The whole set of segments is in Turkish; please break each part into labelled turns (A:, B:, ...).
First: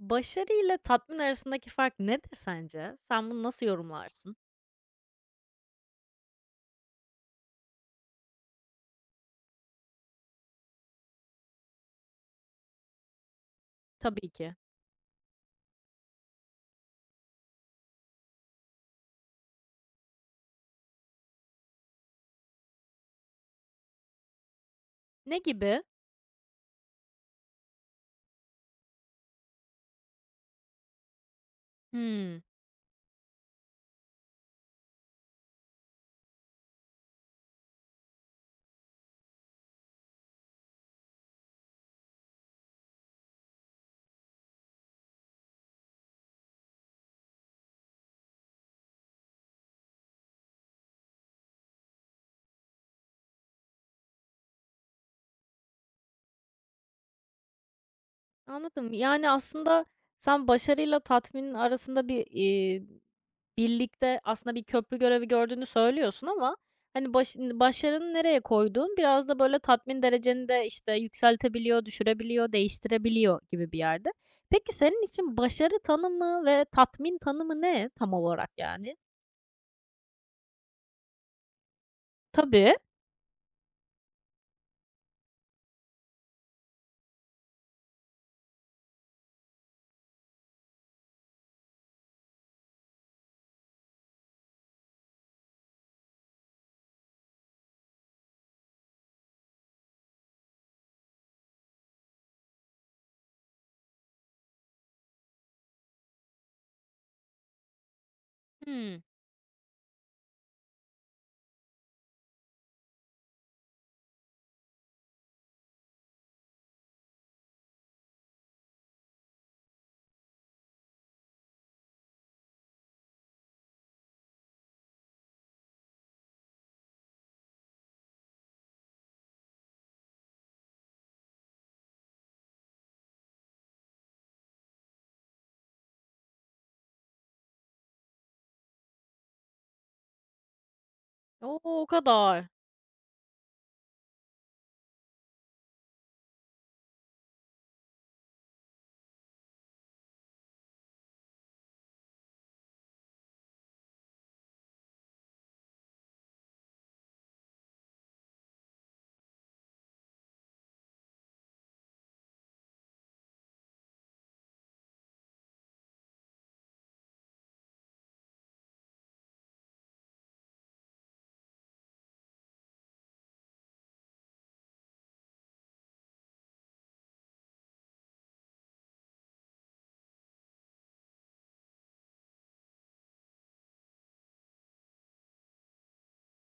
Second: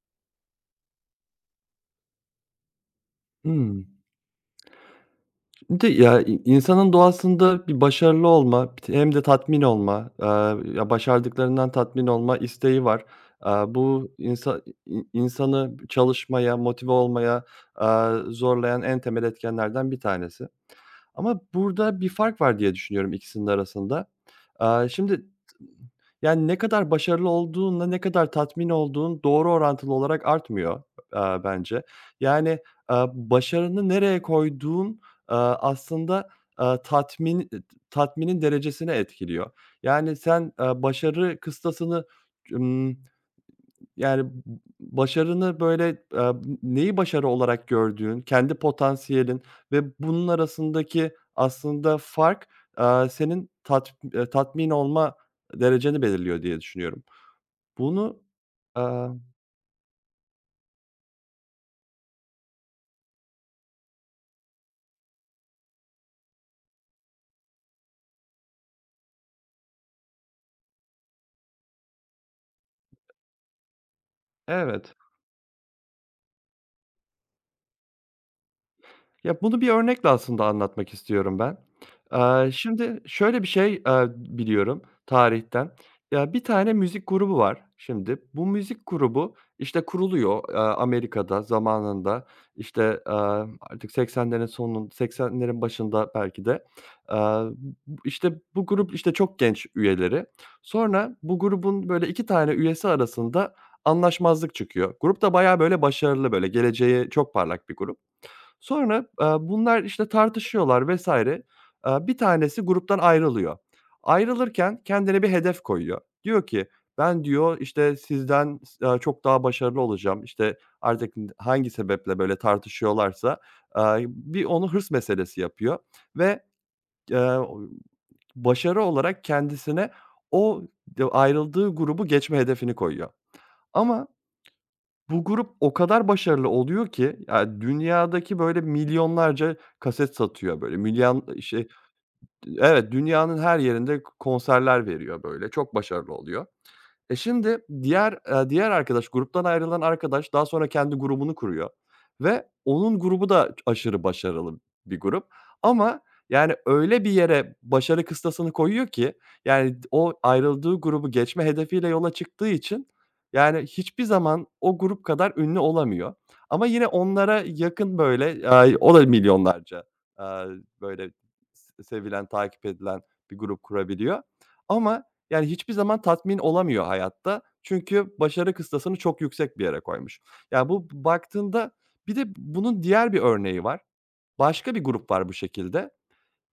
A: Başarı ile tatmin arasındaki fark nedir sence? Sen bunu nasıl
B: Hımm.
A: yorumlarsın?
B: Bir de ya, insanın doğasında bir başarılı olma, bir t hem de tatmin olma, ya, başardıklarından tatmin olma isteği var. Aaa, bu
A: Tabii ki.
B: insa i i insanı çalışmaya, motive olmaya, zorlayan en temel etkenlerden bir tanesi. Ama burada bir fark var diye düşünüyorum ikisinin arasında. Şimdi
A: Ne gibi?
B: yani, ne kadar başarılı olduğunla ne kadar tatmin olduğun doğru orantılı olarak artmıyor, bence.
A: Hımm,
B: Yani, başarını nereye koyduğun, aslında, aaa, tatmin e, tatminin derecesini etkiliyor. Yani, sen, başarı kıstasını, yani, başarını, böyle, neyi başarı olarak gördüğün, kendi potansiyelin ve bunun arasındaki aslında fark, aaa, senin tat tatmin olma dereceni belirliyor diye düşünüyorum. Bunu,
A: anladım.
B: aaa
A: Yani, aslında sen başarıyla tatminin arasında birlikte aslında bir köprü görevi gördüğünü söylüyorsun ama, hani, başarını nereye koyduğun biraz da, böyle, tatmin dereceni de, işte, yükseltebiliyor, düşürebiliyor, değiştirebiliyor gibi bir yerde. Peki,
B: Evet.
A: senin için başarı tanımı ve tatmin tanımı ne tam olarak yani?
B: Ya, bunu bir örnekle aslında anlatmak istiyorum ben.
A: Tabii.
B: Şimdi şöyle bir şey, biliyorum tarihten. Ya, bir tane müzik grubu var şimdi. Bu müzik grubu, işte, kuruluyor, Amerika'da zamanında, işte, artık 80'lerin başında belki de. Eee, işte, bu grup, işte, çok genç üyeleri. Sonra bu grubun, böyle, 2 tane üyesi arasında anlaşmazlık çıkıyor. Grup da bayağı, böyle, başarılı, böyle, geleceği çok parlak bir grup.
A: Hıı.
B: Sonra, bunlar, işte, tartışıyorlar vesaire. Bir tanesi gruptan ayrılıyor. Ayrılırken kendine bir hedef koyuyor. Diyor ki, "Ben" diyor, "işte, sizden çok daha başarılı olacağım." İşte, artık hangi sebeple böyle tartışıyorlarsa, bir onu hırs meselesi yapıyor ve, eee, başarı olarak kendisine o ayrıldığı grubu geçme hedefini koyuyor. Ama bu grup o kadar başarılı oluyor ki, ya, dünyadaki, böyle, milyonlarca kaset satıyor, böyle, milyon
A: O!
B: şey.
A: O kadar.
B: Evet, dünyanın her yerinde konserler veriyor, böyle, çok başarılı oluyor. Şimdi diğer, arkadaş, gruptan ayrılan arkadaş daha sonra kendi grubunu kuruyor ve onun grubu da aşırı başarılı bir grup, ama yani öyle bir yere başarı kıstasını koyuyor ki yani o ayrıldığı grubu geçme hedefiyle yola çıktığı için yani hiçbir zaman o grup kadar ünlü olamıyor. Ama yine onlara yakın böyle, o da milyonlarca, aaa, böyle sevilen, takip edilen bir grup kurabiliyor ama yani, hiçbir zaman tatmin olamıyor hayatta. Çünkü başarı kıstasını çok yüksek bir yere koymuş. Yani bu baktığında bir de bunun diğer bir örneği var. Başka bir grup var bu şekilde.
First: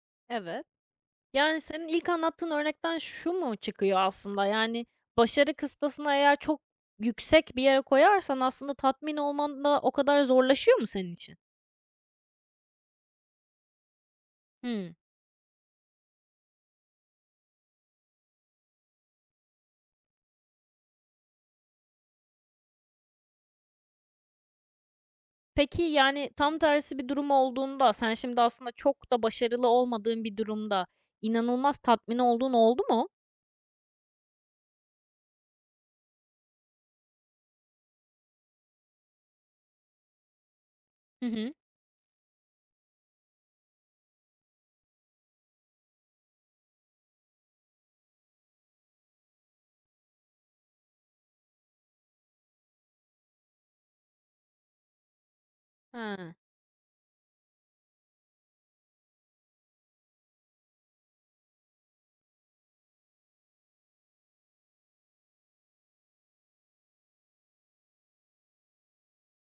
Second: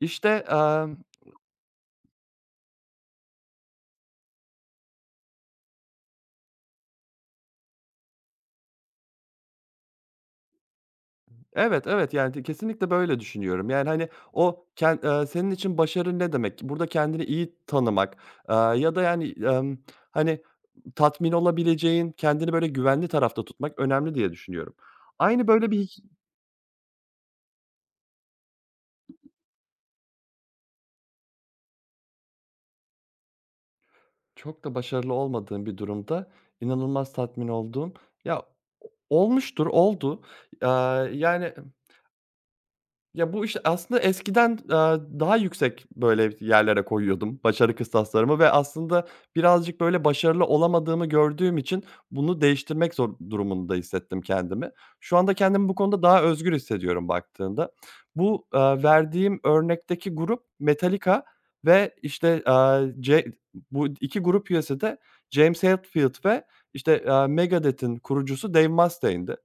B: İşte,
A: Evet. Yani, senin ilk anlattığın örnekten şu mu çıkıyor aslında? Yani, başarı kıstasını eğer çok yüksek bir yere koyarsan aslında tatmin olman da o kadar zorlaşıyor mu senin için?
B: Evet, evet, yani, kesinlikle böyle düşünüyorum. Yani, hani, o
A: Hımm.
B: ken senin için başarı ne demek? Burada kendini iyi tanımak, ya da, yani, hani, tatmin olabileceğin, kendini böyle güvenli tarafta tutmak önemli diye düşünüyorum. Aynı böyle
A: Peki,
B: bir...
A: yani, tam tersi bir durum olduğunda sen şimdi aslında çok da başarılı olmadığın bir durumda inanılmaz tatmin olduğun oldu mu?
B: Çok da başarılı olmadığım bir durumda inanılmaz tatmin olduğum... Ya, olmuştur, oldu.
A: Hı
B: Yani
A: hı.
B: ya, bu işte aslında eskiden, daha yüksek böyle yerlere koyuyordum başarı kıstaslarımı ve aslında birazcık böyle başarılı olamadığımı gördüğüm için bunu değiştirmek zor durumunda hissettim kendimi. Şu anda kendimi bu konuda daha
A: Ha,
B: özgür hissediyorum baktığında. Bu, verdiğim örnekteki grup Metallica, ve işte, ce bu 2 grup üyesi de James Hetfield ve işte, Megadeth'in kurucusu Dave Mustaine'di.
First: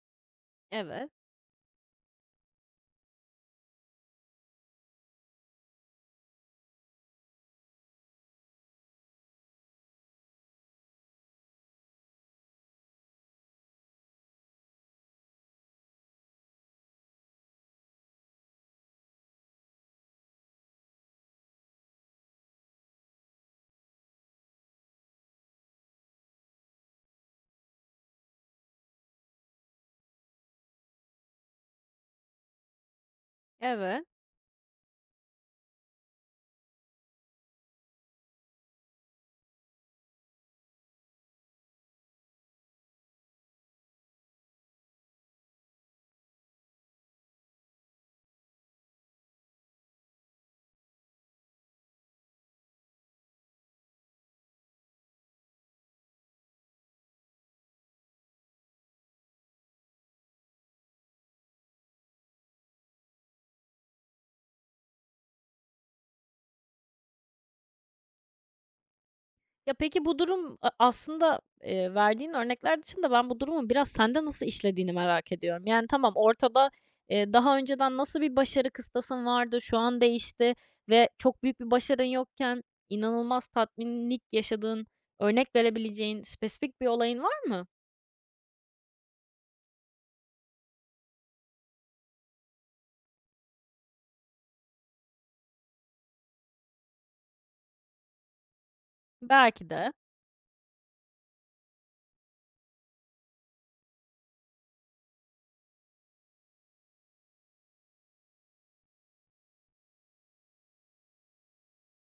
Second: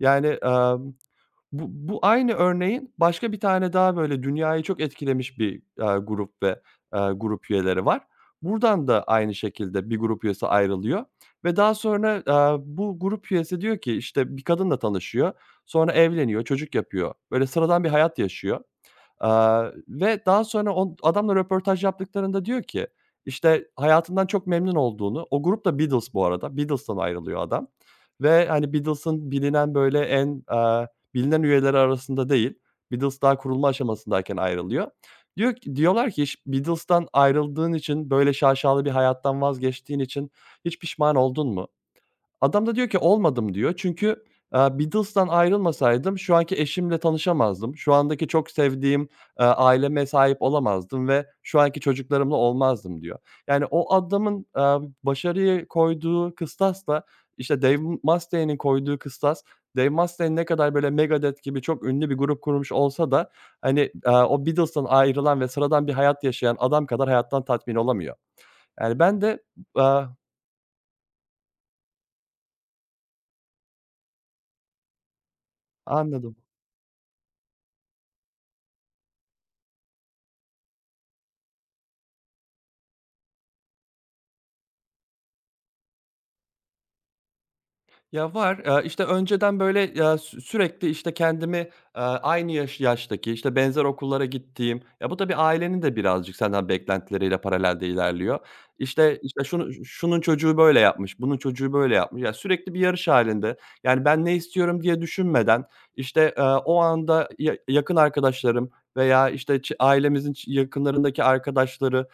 B: Yani,
A: evet.
B: bu bu aynı örneğin başka bir tane daha böyle dünyayı çok etkilemiş bir, grup ve, grup üyeleri var. Buradan da aynı şekilde bir grup üyesi ayrılıyor ve daha sonra, bu grup üyesi diyor ki, işte, bir kadınla tanışıyor, sonra evleniyor, çocuk yapıyor. Böyle sıradan bir hayat yaşıyor. Ve daha sonra on adamla röportaj yaptıklarında diyor ki, işte, hayatından çok memnun olduğunu... O grup da Beatles bu arada. Beatles'tan ayrılıyor adam ve, hani, Beatles'ın bilinen, böyle, en, bilinen üyeleri arasında değil. Beatles daha kurulma
A: Evet.
B: aşamasındayken ayrılıyor. Diyor ki, diyorlar ki, "Hiç Beatles'tan ayrıldığın için, böyle şaşalı bir hayattan vazgeçtiğin için hiç pişman oldun mu?" Adam da diyor ki olmadım diyor. Çünkü, Beatles'tan ayrılmasaydım şu anki eşimle tanışamazdım. Şu andaki çok sevdiğim, aileme sahip olamazdım ve şu anki çocuklarımla olmazdım diyor. Yani o adamın, başarıya koyduğu kıstasla, işte, Dave Mustaine'in koyduğu kıstas, Dave Mustaine ne kadar böyle Megadeth gibi çok ünlü bir grup kurmuş olsa da, hani, o Beatles'tan ayrılan ve sıradan bir hayat yaşayan adam kadar hayattan tatmin olamıyor. Yani ben de,
A: Ya,
B: aaa
A: peki bu durum aslında, verdiğin örnekler dışında ben bu durumun biraz sende nasıl işlediğini merak ediyorum. Yani, tamam,
B: Anladım.
A: ortada, daha önceden nasıl bir başarı kıstasın vardı, şu an değişti ve çok büyük bir başarın yokken inanılmaz tatminlik yaşadığın, örnek verebileceğin spesifik bir olayın var mı?
B: Ya, var. İşte, önceden, böyle, ya, sürekli, işte, kendimi, aynı yaştaki, işte, benzer okullara gittiğim... Ya, bu da bir ailenin de birazcık senden beklentileriyle paralelde ilerliyor. İşte,
A: Belki
B: şunu
A: de.
B: şunun çocuğu böyle yapmış, bunun çocuğu böyle yapmış. Ya, sürekli bir yarış halinde. Yani, ben ne istiyorum diye düşünmeden, işte, o anda ya yakın arkadaşlarım veya, işte, ailemizin yakınlarındaki arkadaşları'nın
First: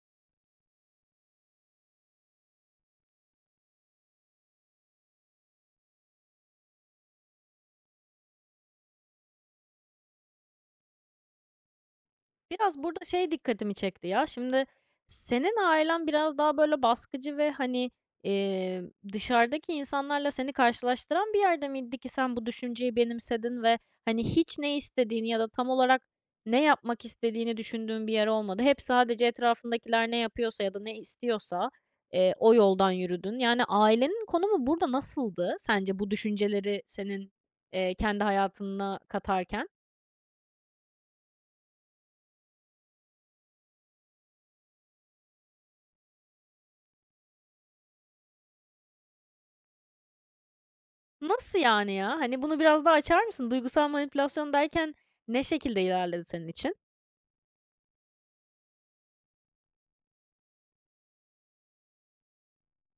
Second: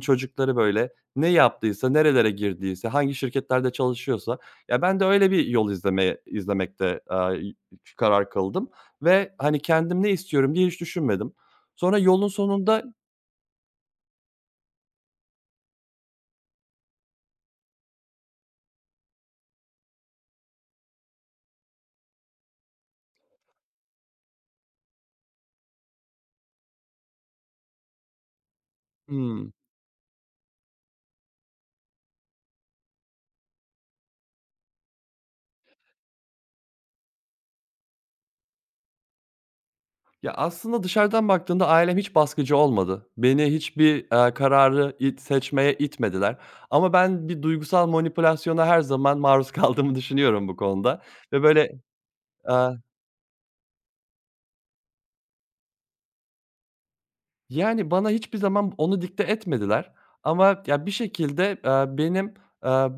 B: çocukları, böyle, ne yaptıysa, nerelere girdiyse, hangi şirketlerde çalışıyorsa ya, ben de öyle bir yol izlemekte, aaa, y karar kıldım ve, hani, kendim ne istiyorum diye hiç düşünmedim. Sonra yolun sonunda...
A: Biraz burada şey dikkatimi çekti ya. Şimdi senin ailen biraz daha böyle baskıcı ve hani, eee, dışarıdaki insanlarla seni karşılaştıran bir yerde miydi ki sen bu düşünceyi benimsedin ve hani hiç ne istediğini ya da tam olarak ne yapmak istediğini düşündüğün bir yer olmadı. Hep sadece
B: Hımm.
A: etrafındakiler ne yapıyorsa ya da ne istiyorsa, o yoldan yürüdün. Yani ailenin konumu burada nasıldı sence bu düşünceleri senin, kendi hayatına katarken?
B: Ya, aslında dışarıdan baktığımda ailem hiç baskıcı olmadı. Beni hiçbir, kararı seçmeye itmediler, ama ben bir duygusal manipülasyona her zaman maruz kaldığımı düşünüyorum bu konuda ve
A: Nasıl yani ya? Hani, bunu
B: eee
A: biraz daha açar mısın? Duygusal manipülasyon derken ne şekilde ilerledi senin için?
B: Yani, bana hiçbir zaman onu dikte etmediler, ama ya, bir şekilde, benim, eee,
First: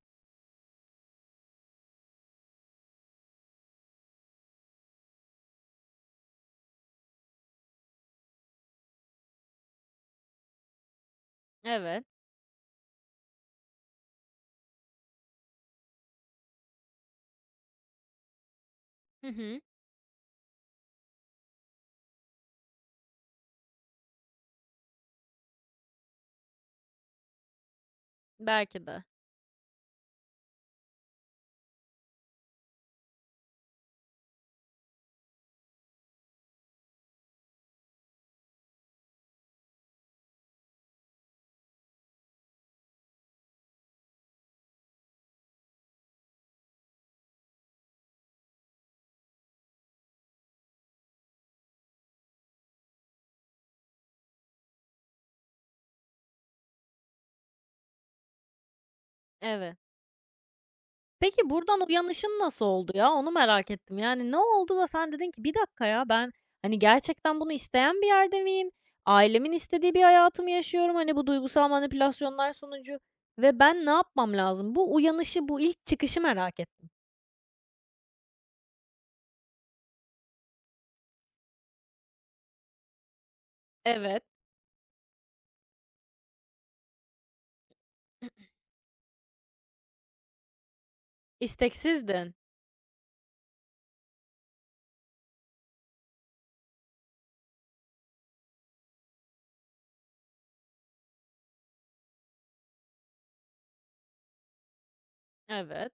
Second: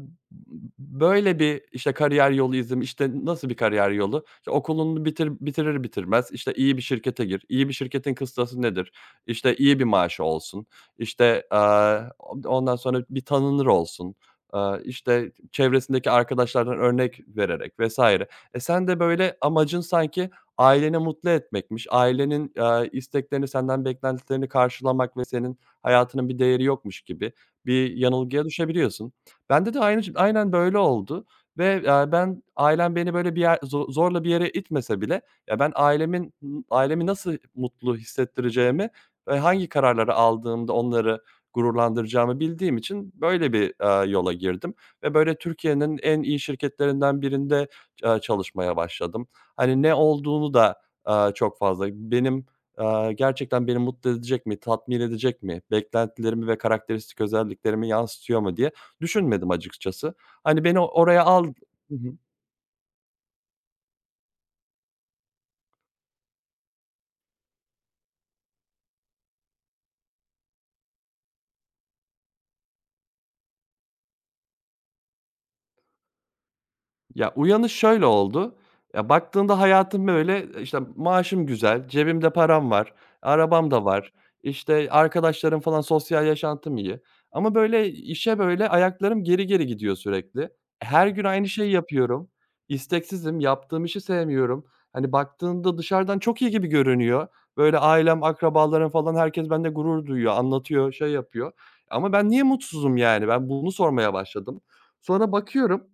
B: böyle bir, işte, kariyer yolu izim işte, nasıl bir kariyer yolu? İşte, okulunu bitirmez, işte, iyi bir şirkete gir. İyi bir şirketin kıstası nedir? İşte, iyi bir maaşı olsun, İşte eee,
A: Evet.
B: ondan sonra bir tanınır olsun, işte, çevresindeki arkadaşlardan örnek vererek vesaire. Sen de
A: Hı
B: böyle
A: hı.
B: amacın sanki aileni mutlu etmekmiş. Ailenin, isteklerini, senden beklentilerini karşılamak ve senin hayatının bir değeri yokmuş gibi bir yanılgıya
A: Belki de.
B: düşebiliyorsun. Bende de aynı ş aynen böyle oldu ve, ben ailem beni böyle bir yer zo zorla bir yere itmese bile ya, ben ailemi nasıl mutlu hissettireceğimi ve hangi kararları aldığımda onları gururlandıracağımı bildiğim için böyle bir, yola girdim ve böyle Türkiye'nin en iyi şirketlerinden birinde, çalışmaya başladım. Hani, ne olduğunu da, çok fazla benim, gerçekten beni mutlu edecek mi, tatmin edecek mi, beklentilerimi ve karakteristik özelliklerimi yansıtıyor mu diye düşünmedim
A: Evet.
B: açıkçası. Hani, beni oraya
A: Peki,
B: al...
A: buradan uyanışın nasıl oldu ya? Onu merak ettim. Yani, ne oldu da sen dedin ki, "Bir dakika ya, ben, hani, gerçekten bunu isteyen bir yerde miyim? Ailemin istediği bir hayatımı yaşıyorum, hani, bu duygusal manipülasyonlar sonucu ve ben ne yapmam lazım?" Bu uyanışı, bu ilk çıkışı merak ettim.
B: Ya, uyanış şöyle oldu. Ya, baktığında hayatım böyle, işte, maaşım güzel, cebimde param var, arabam da var,
A: Evet.
B: işte, arkadaşlarım falan, sosyal yaşantım iyi, ama böyle işe böyle ayaklarım geri geri gidiyor sürekli. Her gün aynı şeyi yapıyorum.
A: İsteksizdin.
B: İsteksizim, yaptığım işi sevmiyorum. Hani, baktığında dışarıdan çok iyi gibi görünüyor. Böyle ailem, akrabalarım falan herkes bende gurur duyuyor, anlatıyor, şey yapıyor, ama ben niye mutsuzum yani? Ben bunu sormaya başladım. Sonra bakıyorum
A: Evet.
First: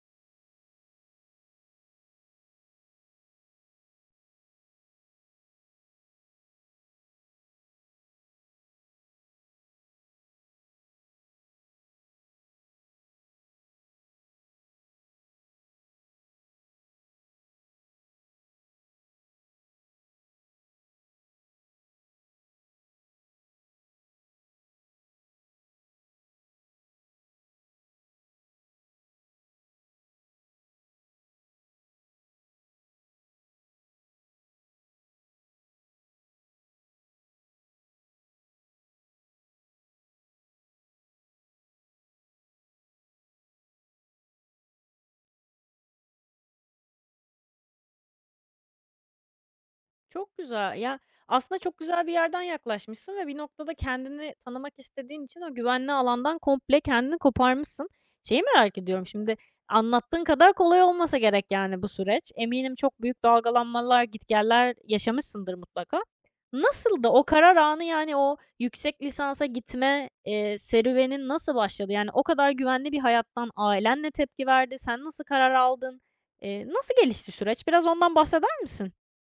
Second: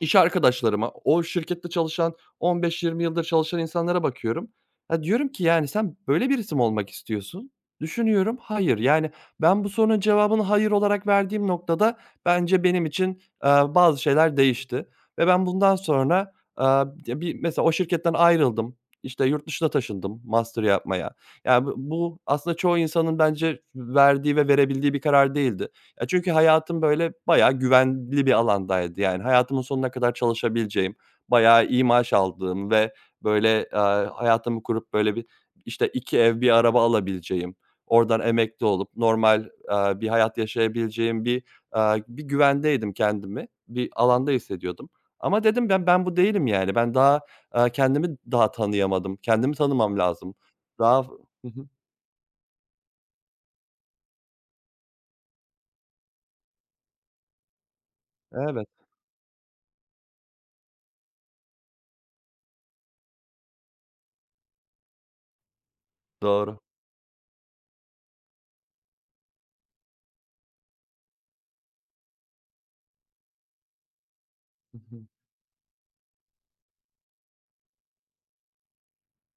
B: İş arkadaşlarıma, o şirkette çalışan 15-20 yıldır çalışan insanlara bakıyorum. Ya, diyorum ki, yani, sen böyle birisi mi olmak istiyorsun? Düşünüyorum, hayır. Yani, ben bu sorunun cevabını hayır olarak verdiğim noktada bence benim için, bazı şeyler değişti ve ben bundan sonra, ya, bir mesela o şirketten ayrıldım, işte, yurt dışına taşındım master yapmaya. Yani bu aslında çoğu insanın bence verdiği ve verebildiği bir karar değildi. Ya, çünkü hayatım, böyle, bayağı güvenli bir alandaydı. Yani hayatımın sonuna kadar çalışabileceğim, bayağı iyi maaş aldığım ve, böyle, eee, hayatımı kurup, böyle, bir, işte, 2 ev, bir araba alabileceğim, oradan emekli olup normal, bir hayat yaşayabileceğim bir, bir güvendeydim kendimi, bir alanda hissediyordum. Ama dedim ben bu değilim yani. Ben daha, kendimi daha tanıyamadım. Kendimi tanımam lazım.
A: Çok güzel. Ya,
B: Daha... Hı
A: aslında
B: hı.
A: çok güzel bir yerden yaklaşmışsın ve bir noktada kendini tanımak istediğin için o güvenli alandan komple kendini koparmışsın. Şeyi
B: Evet,
A: merak ediyorum şimdi, anlattığın kadar kolay olmasa gerek, yani, bu süreç. Eminim çok büyük dalgalanmalar, gitgeller yaşamışsındır mutlaka.
B: doğru.
A: Nasıldı o karar anı, yani, o yüksek lisansa gitme, serüvenin nasıl başladı? Yani, o kadar güvenli bir hayattan ailen ne tepki
B: Hı
A: verdi? Sen
B: hı.
A: nasıl karar aldın? Nasıl gelişti süreç? Biraz ondan bahseder misin?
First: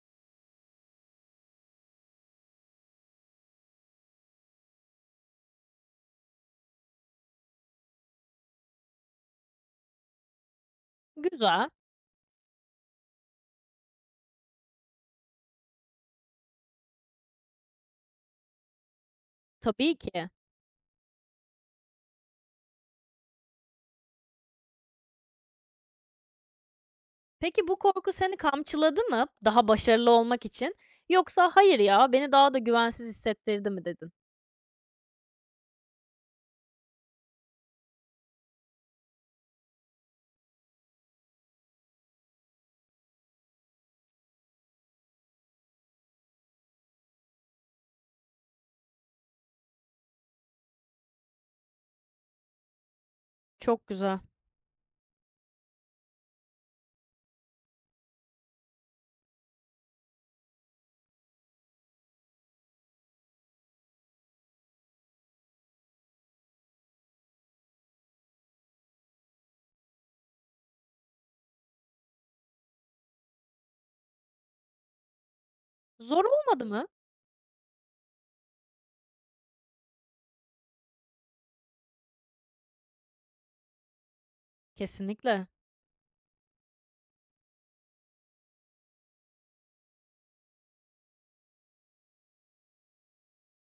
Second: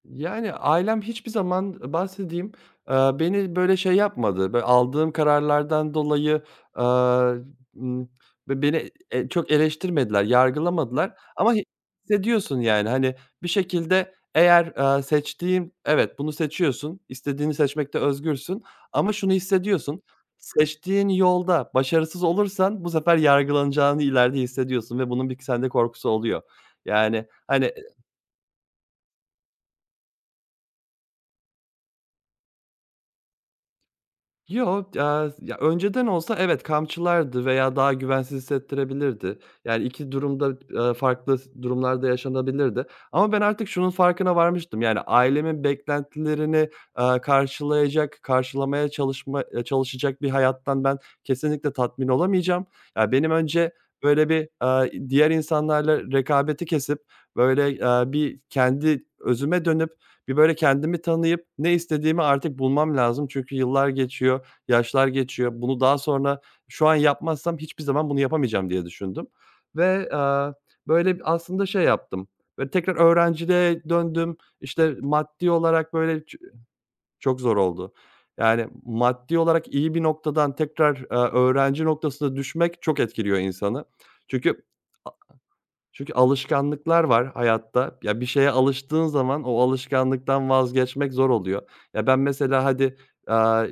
B: Yani, ailem hiçbir zaman bahsedeyim, beni böyle şey yapmadı. Böyle aldığım kararlardan dolayı, aaa, ımm, be beni, çok eleştirmediler, yargılamadılar, ama
A: Güzel.
B: hissediyorsun yani, hani, bir şekilde eğer, seçtiğim... Evet, bunu seçiyorsun, istediğini seçmekte özgürsün ama şunu
A: Tabii
B: hissediyorsun,
A: ki.
B: seçtiğin yolda başarısız olursan bu sefer yargılanacağını ileride hissediyorsun ve bunun bir sende korkusu oluyor. Yani,
A: Peki
B: hani...
A: bu korku seni kamçıladı mı daha başarılı olmak için? Yoksa hayır ya beni daha da güvensiz hissettirdi mi dedin?
B: Yo, ya, önceden olsa evet kamçılardı veya daha güvensiz hissettirebilirdi. Yani 2 durumda, farklı durumlarda yaşanabilirdi, ama ben artık şunun farkına varmıştım. Yani ailemin beklentilerini, karşılayacak, karşılamaya çalışma çalışacak bir hayattan ben kesinlikle tatmin olamayacağım. Ya, benim önce
A: Çok güzel.
B: böyle bir, diğer insanlarla rekabeti kesip, böyle, bir kendi özüme dönüp, bir böyle kendimi tanıyıp ne istediğimi artık bulmam lazım. Çünkü yıllar geçiyor. Yaşlar geçiyor. Bunu daha sonra şu an yapmazsam hiçbir zaman bunu yapamayacağım diye düşündüm ve, böyle, aslında şey yaptım, böyle, tekrar öğrenciliğe döndüm. İşte, maddi olarak,
A: Zor
B: böyle,
A: olmadı mı?
B: çok zor oldu. Yani, maddi olarak iyi bir noktadan tekrar, öğrenci noktasına düşmek çok etkiliyor insanı. Çünkü
A: Kesinlikle.
B: Çünkü alışkanlıklar var hayatta. Ya, bir şeye alıştığın zaman o alışkanlıktan vazgeçmek zor oluyor. Ya, ben mesela hadi, aaa,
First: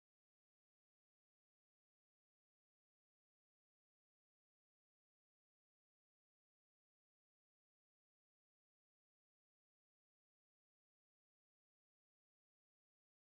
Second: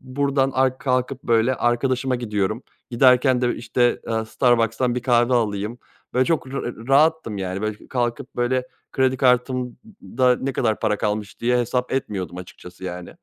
B: buradan kalkıp, böyle, arkadaşıma gidiyorum. Giderken de, işte, Starbucks'tan bir kahve alayım. Böyle, çok rahattım, yani. Böyle, kalkıp, böyle, kredi kartımda ne kadar para kalmış diye hesap etmiyordum açıkçası, yani.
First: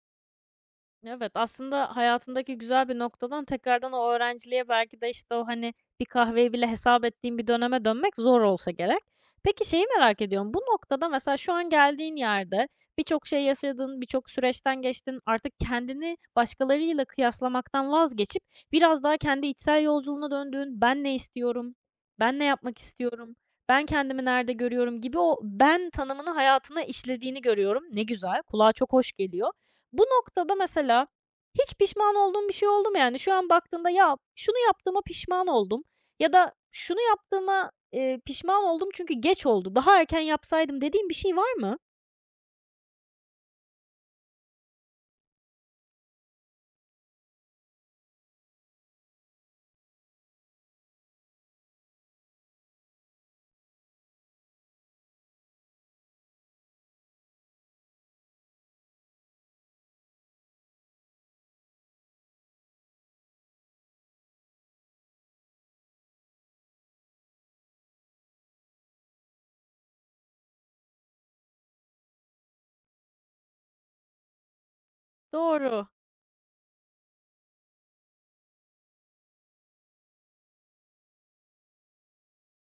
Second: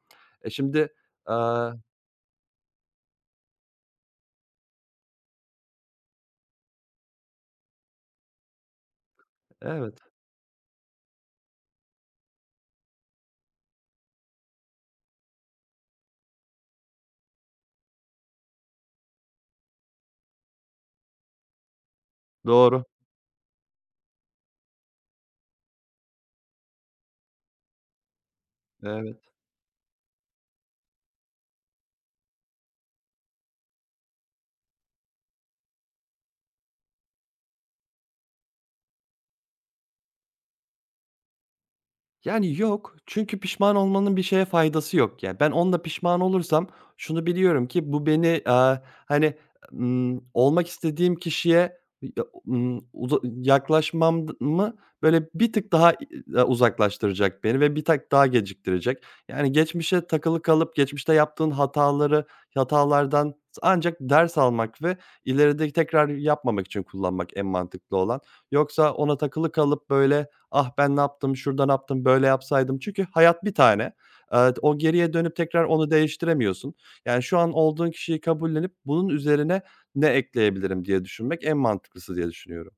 B: E, şimdi,
A: Evet,
B: aaa
A: aslında hayatındaki güzel bir noktadan tekrardan o öğrenciliğe belki de, işte, o, hani, bir kahveyi bile hesap ettiğin bir döneme dönmek zor olsa gerek. Peki şeyi
B: Evet.
A: merak ediyorum, bu noktada mesela şu an geldiğin yerde birçok şey yaşadın, birçok süreçten geçtin, artık kendini başkalarıyla kıyaslamaktan vazgeçip biraz daha kendi içsel yolculuğuna döndüğün, "Ben ne istiyorum, ben ne yapmak
B: Doğru.
A: istiyorum, ben kendimi nerede görüyorum?" gibi o ben tanımını hayatına işlediğini görüyorum. Ne güzel, kulağa çok hoş
B: Evet.
A: geliyor. Bu noktada mesela hiç pişman olduğun bir şey oldu mu? Yani şu an baktığında ya şunu yaptığıma pişman oldum ya da şunu yaptığıma, pişman oldum çünkü geç oldu, daha erken yapsaydım dediğin bir şey var mı?
B: Yani, yok. Çünkü pişman olmanın bir şeye faydası yok. Yani ben onda pişman olursam şunu biliyorum ki bu beni, hani, olmak istediğim kişiye ya, uza yaklaşmamı böyle bir tık daha uzaklaştıracak beni ve bir tık daha geciktirecek. Yani, geçmişe takılı kalıp geçmişte yaptığın hatalardan ancak ders almak ve ileride tekrar yapmamak için kullanmak en mantıklı olan. Yoksa ona takılı kalıp böyle, "Ah, ben ne yaptım, şurada ne yaptım, böyle yapsaydım." Çünkü hayat bir tane. O geriye dönüp tekrar
A: Doğru.
B: onu değiştiremiyorsun. Yani, şu an olduğun kişiyi kabullenip bunun üzerine ne ekleyebilirim diye düşünmek en mantıklısı diye düşünüyorum.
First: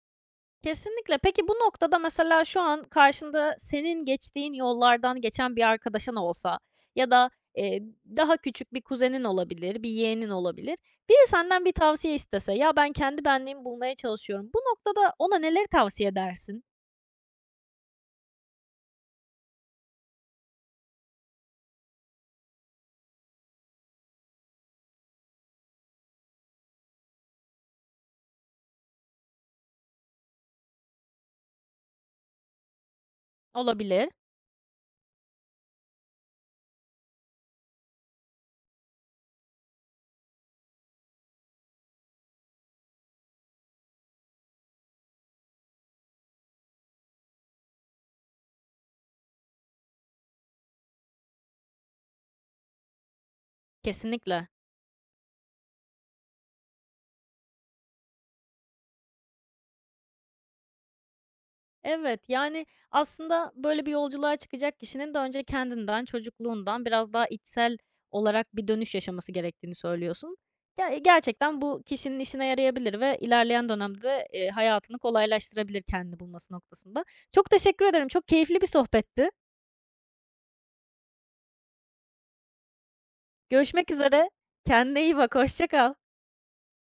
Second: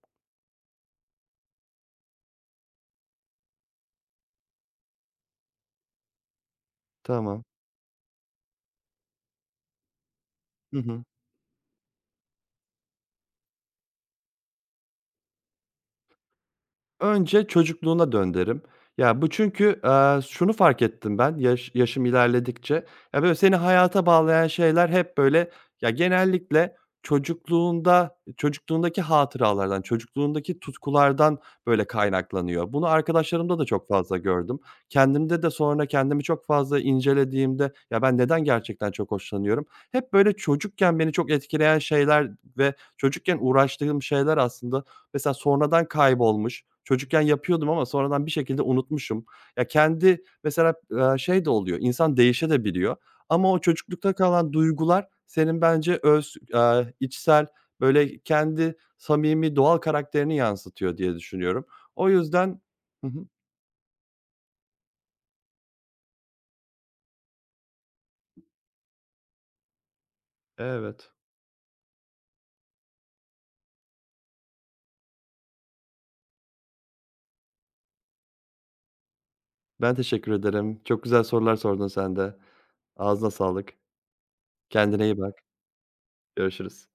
A: Kesinlikle. Peki bu noktada mesela şu an karşında senin geçtiğin yollardan geçen bir arkadaşın olsa ya da,
B: Tamam.
A: eee, daha küçük bir kuzenin olabilir, bir yeğenin olabilir.
B: Hı hı.
A: Biri senden bir tavsiye istese, "Ya, ben kendi benliğimi bulmaya çalışıyorum." Bu noktada ona neleri tavsiye edersin?
B: Önce çocukluğuna dön derim. Ya, bu çünkü, şunu fark ettim ben yaşım ilerledikçe, ya, böyle, seni hayata bağlayan şeyler hep, böyle, ya, genellikle çocukluğundaki hatıralardan, çocukluğundaki tutkulardan, böyle, kaynaklanıyor. Bunu arkadaşlarımda da çok
A: Olabilir.
B: fazla gördüm. Kendimde de sonra kendimi çok fazla incelediğimde, ya, ben neden gerçekten çok hoşlanıyorum? Hep, böyle, çocukken beni çok etkileyen şeyler ve çocukken uğraştığım şeyler aslında... Mesela sonradan kaybolmuş. Çocukken yapıyordum ama sonradan bir şekilde unutmuşum. Ya, kendi mesela, şey de oluyor, insan değişebiliyor, ama o çocuklukta
A: Kesinlikle.
B: kalan duygular senin bence içsel, böyle, kendi samimi, doğal karakterini yansıtıyor diye düşünüyorum. O
A: Evet,
B: yüzden...
A: yani,
B: Hı hı.
A: aslında böyle bir yolculuğa çıkacak kişinin de önce kendinden, çocukluğundan biraz daha içsel olarak bir dönüş yaşaması gerektiğini söylüyorsun. Ya,
B: Evet.
A: gerçekten bu kişinin işine yarayabilir ve ilerleyen dönemde de, hayatını kolaylaştırabilir kendini bulması noktasında. Çok teşekkür ederim, çok keyifli bir sohbetti.
B: Ben teşekkür ederim. Çok güzel sorular sordun sen de. Ağzına sağlık.
A: Görüşmek üzere,
B: Kendine
A: kendine
B: iyi
A: iyi
B: bak.
A: bak, hoşça kal.
B: Görüşürüz.